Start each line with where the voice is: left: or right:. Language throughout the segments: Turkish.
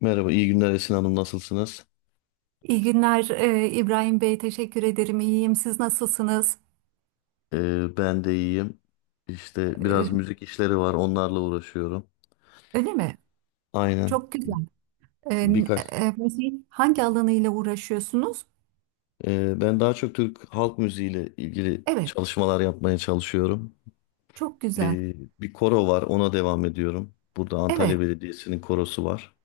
left: Merhaba, iyi günler Esin Hanım, nasılsınız?
right: İyi günler İbrahim Bey, teşekkür ederim. İyiyim. Siz nasılsınız?
left: Ben de iyiyim. İşte biraz
right: E,
left: müzik işleri var, onlarla uğraşıyorum.
right: öyle mi?
left: Aynen,
right: Çok güzel. E,
left: birkaç.
right: Müziğin hangi alanıyla uğraşıyorsunuz?
left: Ben daha çok Türk halk müziğiyle ilgili
right: Evet,
left: çalışmalar yapmaya çalışıyorum.
right: çok güzel.
left: Ee, bir koro var, ona devam ediyorum. Burada
right: Evet,
left: Antalya Belediyesi'nin korosu var.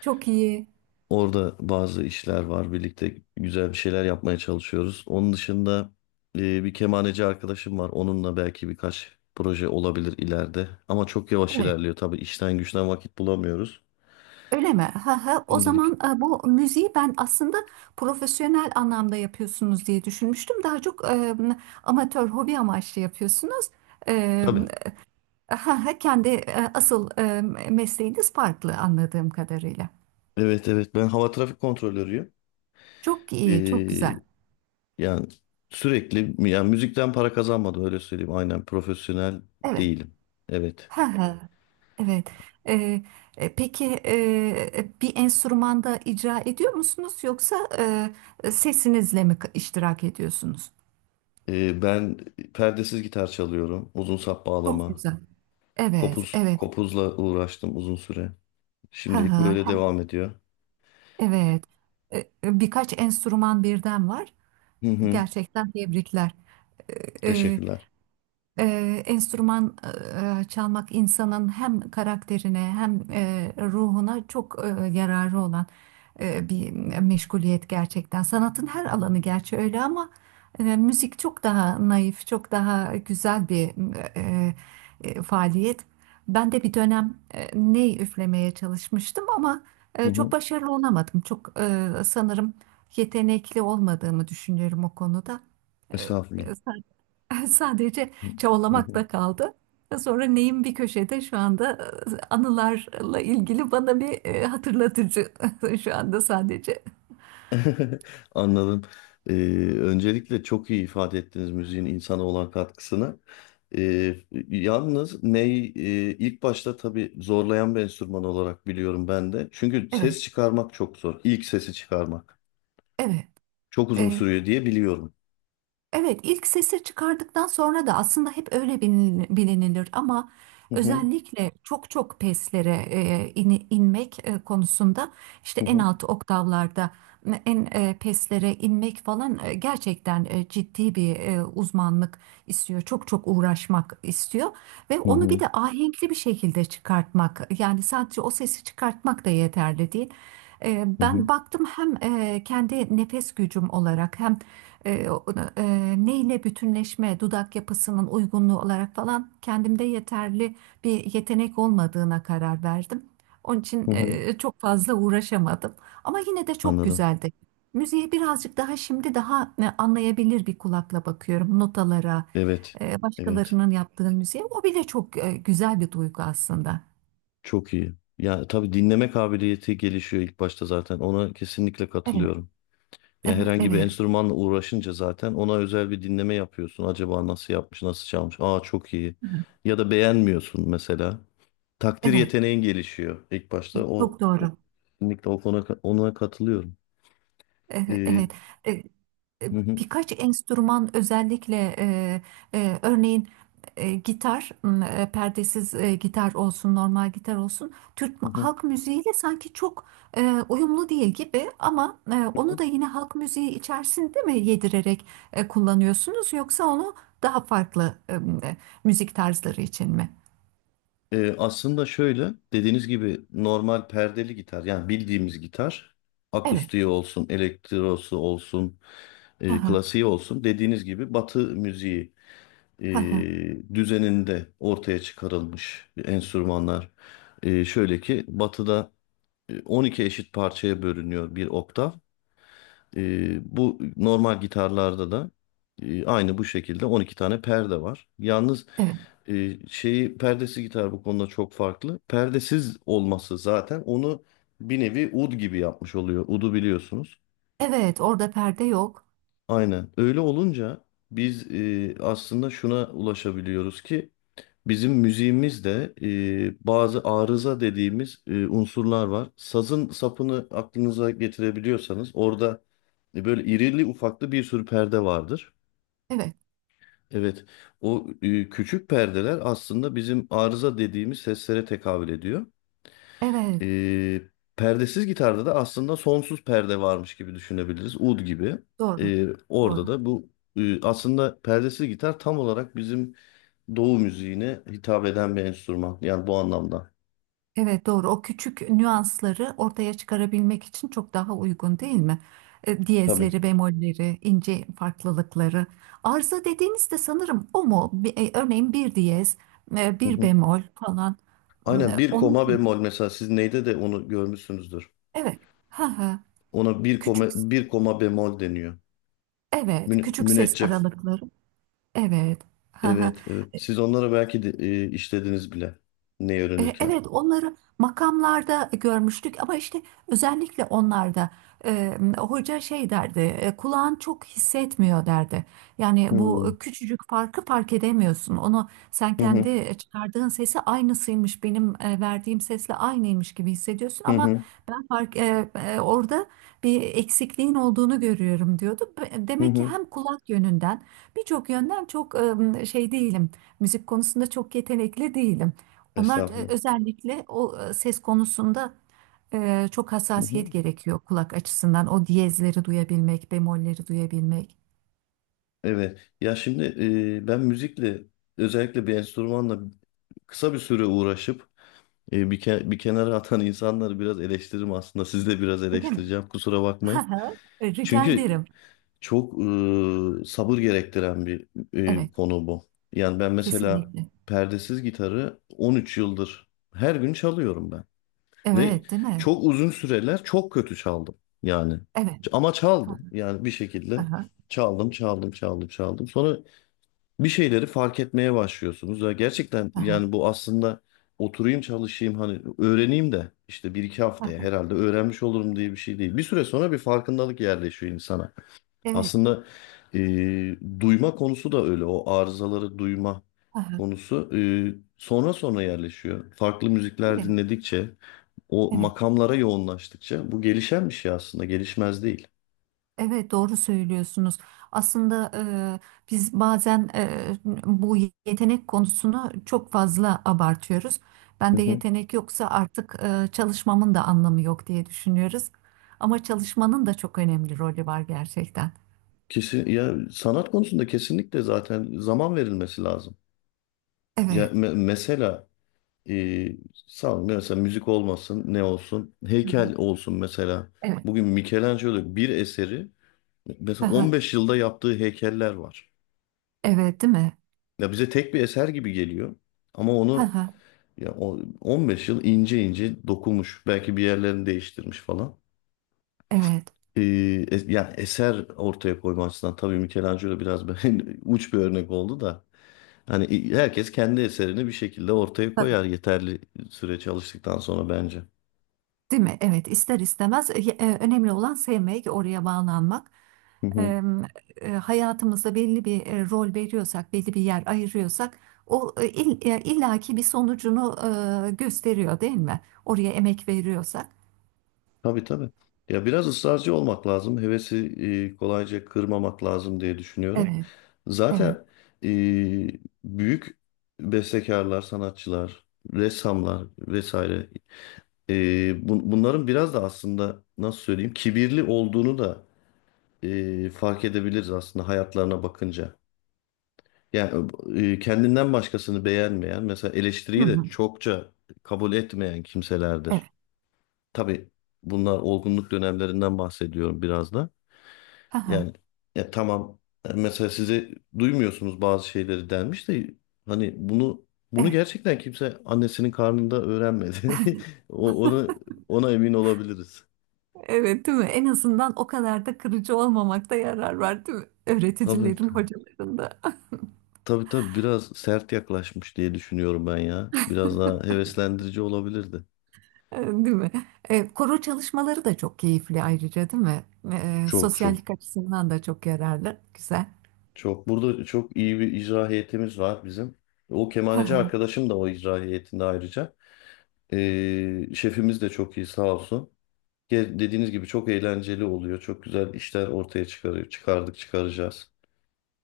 right: çok iyi.
left: Orada bazı işler var. Birlikte güzel bir şeyler yapmaya çalışıyoruz. Onun dışında bir kemaneci arkadaşım var. Onunla belki birkaç proje olabilir ileride. Ama çok yavaş
right: Evet,
left: ilerliyor. Tabii işten güçten vakit bulamıyoruz.
right: öyle mi? Ha, ha. O zaman
left: Şimdilik.
right: bu müziği ben aslında profesyonel anlamda yapıyorsunuz diye düşünmüştüm. Daha çok amatör, hobi amaçlı yapıyorsunuz. E,
left: Tabii.
right: ha, ha, kendi asıl mesleğiniz farklı anladığım kadarıyla.
left: Evet, evet. Ben hava trafik kontrolörüyüm.
right: Çok iyi, çok
left: E,
right: güzel.
left: yani sürekli yani müzikten para kazanmadım, öyle söyleyeyim. Aynen, profesyonel
right: Evet.
left: değilim. Evet.
right: Ha ha. Evet. Ee, peki, bir enstrümanda icra ediyor musunuz yoksa sesinizle mi iştirak ediyorsunuz?
left: Ben perdesiz gitar çalıyorum. Uzun sap
right: Çok
left: bağlama.
right: güzel. Evet,
left: Kopuz,
right: evet.
left: kopuzla uğraştım uzun süre.
right: Ha
left: Şimdilik
right: ha,
left: böyle
right: ha.
left: devam ediyor.
right: Evet. E, e, Birkaç enstrüman birden var.
left: Hı hı.
right: Gerçekten tebrikler. E, e,
left: Teşekkürler.
right: Enstrüman çalmak insanın hem karakterine hem ruhuna çok yararı olan bir meşguliyet gerçekten. Sanatın her alanı gerçi öyle ama müzik çok daha naif, çok daha güzel bir eee, faaliyet. Ben de bir dönem ney üflemeye çalışmıştım ama
left: Hı
right: çok
left: hı.
right: başarılı olamadım. Çok sanırım yetenekli olmadığımı düşünüyorum o konuda.
left: Estağfurullah.
right: Eee, Sadece
left: Hı hı.
right: çabalamakla kaldı. Sonra neyim bir köşede şu anda anılarla ilgili bana bir hatırlatıcı şu anda sadece.
left: Anladım. Ee, öncelikle çok iyi ifade ettiniz müziğin insana olan katkısını. Ee, yalnız ney ilk başta tabii zorlayan bir enstrüman olarak biliyorum ben de. Çünkü
right: Evet,
left: ses çıkarmak çok zor. İlk sesi çıkarmak.
right: evet,
left: Çok uzun
right: evet.
left: sürüyor diye biliyorum.
right: Evet, ilk sesi çıkardıktan sonra da aslında hep öyle bilinilir ama
left: Hı hı.
right: özellikle çok çok peslere inmek konusunda işte
left: Hı
right: en
left: hı.
right: alt oktavlarda en peslere inmek falan gerçekten ciddi bir uzmanlık istiyor. Çok çok uğraşmak istiyor ve
left: Hı
right: onu bir
left: hı.
right: de ahenkli bir şekilde çıkartmak, yani sadece o sesi çıkartmak da yeterli değil.
left: Hı hı.
right: Ben baktım hem kendi nefes gücüm olarak hem e, neyle bütünleşme, dudak yapısının uygunluğu olarak falan kendimde yeterli bir yetenek olmadığına karar verdim. Onun için
left: Hı hı.
right: çok fazla uğraşamadım. Ama yine de çok
left: Anladım.
right: güzeldi. Müziğe birazcık daha şimdi daha anlayabilir bir kulakla bakıyorum notalara,
left: Evet. Evet.
right: başkalarının yaptığı müziğe. O bile çok güzel bir duygu aslında.
left: Çok iyi. Ya tabii dinleme kabiliyeti gelişiyor ilk başta zaten. Ona kesinlikle
right: Evet,
left: katılıyorum. Ya
right: evet,
left: herhangi bir
right: evet,
left: enstrümanla uğraşınca zaten ona özel bir dinleme yapıyorsun. Acaba nasıl yapmış, nasıl çalmış? Aa, çok iyi.
right: hı hı,
left: Ya da beğenmiyorsun mesela. Takdir
right: evet.
left: yeteneğin gelişiyor ilk başta. O,
right: Çok
left: o
right: doğru.
left: kesinlikle o konu ona katılıyorum.
right: Evet,
left: Ee,
right: evet. E, e,
left: hı hı,
right: Birkaç enstrüman özellikle, örneğin gitar, perdesiz gitar olsun, normal gitar olsun. Türk
left: hı hı.
right: halk müziğiyle sanki çok e, uyumlu değil gibi, ama onu da yine halk müziği içerisinde mi yedirerek kullanıyorsunuz, yoksa onu daha farklı e, müzik tarzları için mi?
left: Aslında şöyle, dediğiniz gibi normal perdeli gitar, yani bildiğimiz gitar
right: Evet.
left: akustiği olsun, elektrosu olsun,
right: Aha,
left: klasiği olsun, dediğiniz gibi Batı müziği e,
right: aha,
left: düzeninde ortaya çıkarılmış enstrümanlar. Şöyle ki Batı'da 12 eşit parçaya bölünüyor bir oktav. Bu normal gitarlarda da aynı bu şekilde 12 tane perde var. Yalnız
right: evet.
left: şeyi perdesi gitar bu konuda çok farklı. Perdesiz olması zaten onu bir nevi ud gibi yapmış oluyor. Udu biliyorsunuz.
right: Evet, orada perde yok.
left: Aynen. Öyle olunca biz aslında şuna ulaşabiliyoruz ki bizim müziğimizde bazı arıza dediğimiz unsurlar var. Sazın sapını aklınıza getirebiliyorsanız orada böyle irili ufaklı bir sürü perde vardır.
right: Evet,
left: Evet, o küçük perdeler aslında bizim arıza dediğimiz seslere tekabül ediyor.
right: evet.
left: Ee, perdesiz gitarda da aslında sonsuz perde varmış gibi düşünebiliriz. Ud gibi.
right: Doğru.
left: Orada
right: Doğru.
left: da bu aslında perdesiz gitar tam olarak bizim Doğu müziğine hitap eden bir enstrüman. Yani bu anlamda.
right: Evet, doğru. O küçük nüansları ortaya çıkarabilmek için çok daha uygun, değil mi?
left: Tabii.
right: Diyezleri, bemolleri, ince farklılıkları. Arıza dediğinizde sanırım o mu? Örneğin bir diyez,
left: Hı
right: bir
left: hı.
right: bemol falan. Hmm,
left: Aynen, bir
right: onlar
left: koma
right: mı?
left: bemol mesela, siz neyde de onu görmüşsünüzdür.
right: Evet. Ha ha.
left: Ona bir koma,
right: Küçük.
left: bir koma bemol deniyor.
right: Evet.
left: Mün,
right: Küçük ses
left: müneccef.
right: aralıkları. Evet. Ha ha.
left: Evet, evet. Siz onları belki de, işlediniz bile. Ne öğrenirken.
right: Evet, onları makamlarda görmüştük ama işte özellikle onlarda hoca şey derdi, kulağın çok hissetmiyor derdi. Yani
left: Hı hı.
right: bu küçücük farkı fark edemiyorsun. Onu sen
left: Hı hı.
right: kendi çıkardığın sesi aynısıymış, benim verdiğim sesle aynıymış gibi hissediyorsun,
left: Hı
right: ama
left: hı.
right: ben orada bir eksikliğin olduğunu görüyorum diyordu. Demek ki hem kulak yönünden birçok yönden çok şey değilim. Müzik konusunda çok yetenekli değilim. Onlar
left: Estağfurullah.
right: özellikle o ses konusunda çok
left: Hı hı.
right: hassasiyet gerekiyor kulak açısından. O diyezleri duyabilmek, bemolleri duyabilmek.
left: Evet. Ya şimdi ben müzikle, özellikle bir enstrümanla kısa bir süre uğraşıp bir kenara atan insanları biraz eleştiririm aslında. Siz de biraz
right: Öyle mi?
left: eleştireceğim, kusura bakmayın.
right: Ha, ha. Rica
left: Çünkü
right: ederim.
left: çok sabır gerektiren bir
right: Evet,
left: konu bu. Yani ben mesela
right: kesinlikle.
left: perdesiz gitarı 13 yıldır her gün çalıyorum ben. Ve
right: Evet, değil mi?
left: çok uzun süreler çok kötü çaldım. Yani
right: Evet.
left: ama
right: Ha,
left: çaldım. Yani bir
right: ha,
left: şekilde
right: ha,
left: çaldım, çaldım, çaldım, çaldım. Sonra bir şeyleri fark etmeye başlıyorsunuz. Ya gerçekten
right: ha, ha,
left: yani bu aslında oturayım çalışayım, hani öğreneyim de işte bir iki
right: ha.
left: haftaya herhalde öğrenmiş olurum diye bir şey değil. Bir süre sonra bir farkındalık yerleşiyor insana.
right: Evet.
left: Aslında e, duyma konusu da öyle, o arızaları duyma
right: Ha, ha.
left: konusu sonra sonra yerleşiyor. Farklı
right: Değil
left: müzikler
right: mi?
left: dinledikçe o
right: Evet.
left: makamlara yoğunlaştıkça bu gelişen bir şey aslında, gelişmez değil.
right: Evet, doğru söylüyorsunuz. Aslında biz bazen, bu yetenek konusunu çok fazla abartıyoruz.
left: Hı
right: Bende
left: hı.
right: yetenek yoksa artık çalışmamın da anlamı yok diye düşünüyoruz. Ama çalışmanın da çok önemli rolü var gerçekten.
left: Kesin, ya sanat konusunda kesinlikle zaten zaman verilmesi lazım. Ya
right: Evet.
left: mesela e, sağ ol, mesela müzik olmasın, ne olsun, heykel olsun mesela.
right: Evet.
left: Bugün Michelangelo bir eseri, mesela
right: Aha,
left: 15 yılda yaptığı heykeller var.
right: evet, değil mi?
left: Ya bize tek bir eser gibi geliyor ama onu,
right: Aha,
left: ya o 15 yıl ince ince dokunmuş, belki bir yerlerini değiştirmiş falan.
right: evet.
left: E, yani eser ortaya koyma açısından tabii Michelangelo biraz uç bir örnek oldu da. Hani herkes kendi eserini bir şekilde ortaya koyar yeterli süre çalıştıktan sonra, bence.
right: Değil mi? Evet, ister istemez önemli olan sevmek, oraya bağlanmak.
left: Hı hı.
right: E, Hayatımızda belli bir rol veriyorsak, belli bir yer ayırıyorsak, o illaki bir sonucunu gösteriyor, değil mi? Oraya emek veriyorsak.
left: Tabii, tabii. Ya biraz ısrarcı olmak lazım. Hevesi kolayca kırmamak lazım diye düşünüyorum.
right: Evet, evet.
left: Zaten e, büyük bestekarlar, sanatçılar, ressamlar vesaire, bunların biraz da aslında, nasıl söyleyeyim, kibirli olduğunu da fark edebiliriz aslında hayatlarına bakınca. Yani kendinden başkasını beğenmeyen, mesela
right: Hı
left: eleştiriyi de
right: hı,
left: çokça kabul etmeyen kimselerdir.
right: evet.
left: Tabii, bunlar olgunluk dönemlerinden bahsediyorum biraz da.
right: Aha,
left: Yani ya tamam, mesela size duymuyorsunuz bazı şeyleri denmiş de, hani bunu
right: evet.
left: gerçekten kimse annesinin karnında öğrenmedi. O- Ona ona emin olabiliriz.
right: Evet, değil mi? En azından o kadar da kırıcı olmamakta yarar var, değil mi?
left: Tabii,
right: Öğreticilerin, hocaların da.
left: tabii, tabii, biraz sert yaklaşmış diye düşünüyorum ben ya. Biraz daha heveslendirici olabilirdi.
right: Değil mi? Koro çalışmaları da çok keyifli ayrıca, değil mi?
left: Çok, çok,
right: Sosyallik açısından da çok yararlı. Güzel.
left: çok. Burada çok iyi bir icra heyetimiz var bizim. O
right: Hı
left: kemaneci
right: hı.
left: arkadaşım da o icra heyetinde ayrıca. Şefimiz de çok iyi, sağ olsun. Dediğiniz gibi çok eğlenceli oluyor. Çok güzel işler ortaya çıkarıyor. Çıkardık, çıkaracağız.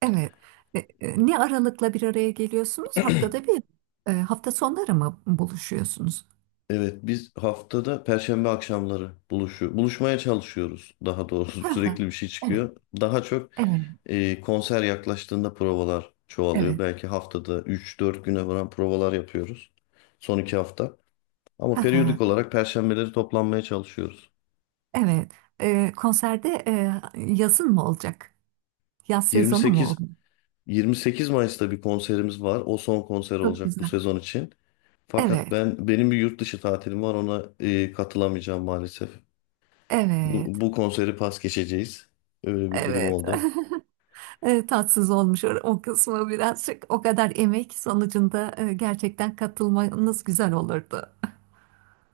right: Evet. Ne aralıkla bir araya geliyorsunuz? Haftada bir, hafta sonları mı buluşuyorsunuz?
left: Evet, biz haftada Perşembe akşamları buluşuyor, buluşmaya çalışıyoruz daha doğrusu.
right: Hı hı.
left: Sürekli bir şey
right: Evet,
left: çıkıyor. Daha çok
right: evet,
left: konser yaklaştığında provalar çoğalıyor.
right: evet.
left: Belki haftada 3-4 güne varan provalar yapıyoruz. Son 2 hafta. Ama
right: Hı hı.
left: periyodik olarak Perşembeleri toplanmaya çalışıyoruz.
right: Evet. Konserde yazın mı olacak? Yaz sezonu mu oldu?
left: 28 28 Mayıs'ta bir konserimiz var. O son konser
right: Çok
left: olacak bu
right: güzel.
left: sezon için. Fakat
right: Evet,
left: benim bir yurt dışı tatilim var, ona katılamayacağım maalesef.
right: evet,
left: Bu konseri pas geçeceğiz. Öyle bir durum
right: evet.
left: oldu.
right: Tatsız olmuş o, o kısmı birazcık. O kadar emek sonucunda gerçekten katılmanız güzel olurdu.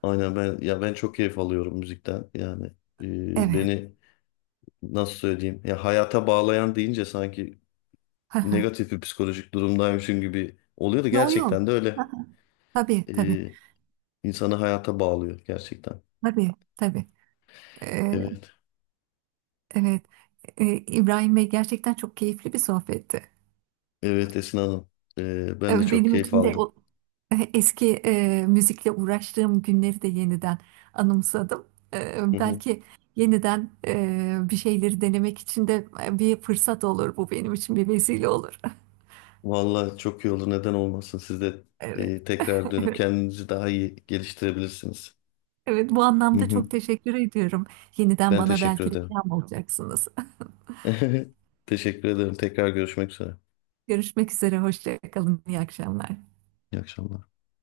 left: Aynen, ben çok keyif alıyorum müzikten. Yani
right: Evet.
left: beni nasıl söyleyeyim, ya hayata bağlayan deyince sanki negatif bir psikolojik durumdaymışım gibi oluyor da,
right: Yo
left: gerçekten
right: yo.
left: de öyle.
right: Tabii tabii.
left: E, insanı hayata bağlıyor gerçekten.
right: Tabii tabii. E,
left: Evet.
right: evet. İbrahim Bey, gerçekten çok keyifli bir sohbetti.
left: Evet, Esin Hanım. E, ben de
right: Evet,
left: çok
right: benim
left: keyif
right: için de
left: aldım.
right: o eski müzikle uğraştığım günleri de yeniden anımsadım. Belki yeniden bir şeyleri denemek için de bir fırsat olur, bu benim için bir vesile olur.
left: Vallahi çok iyi olur. Neden olmasın? Siz de
right: Evet.
left: tekrar dönüp kendinizi daha iyi geliştirebilirsiniz.
right: Evet, bu
left: Hı
right: anlamda
left: hı.
right: çok teşekkür ediyorum. Yeniden
left: Ben
right: bana
left: teşekkür
right: belki de
left: ederim.
right: ilham olacaksınız.
left: Teşekkür ederim. Tekrar görüşmek üzere.
right: Görüşmek üzere, hoşça kalın, iyi akşamlar.
left: İyi akşamlar.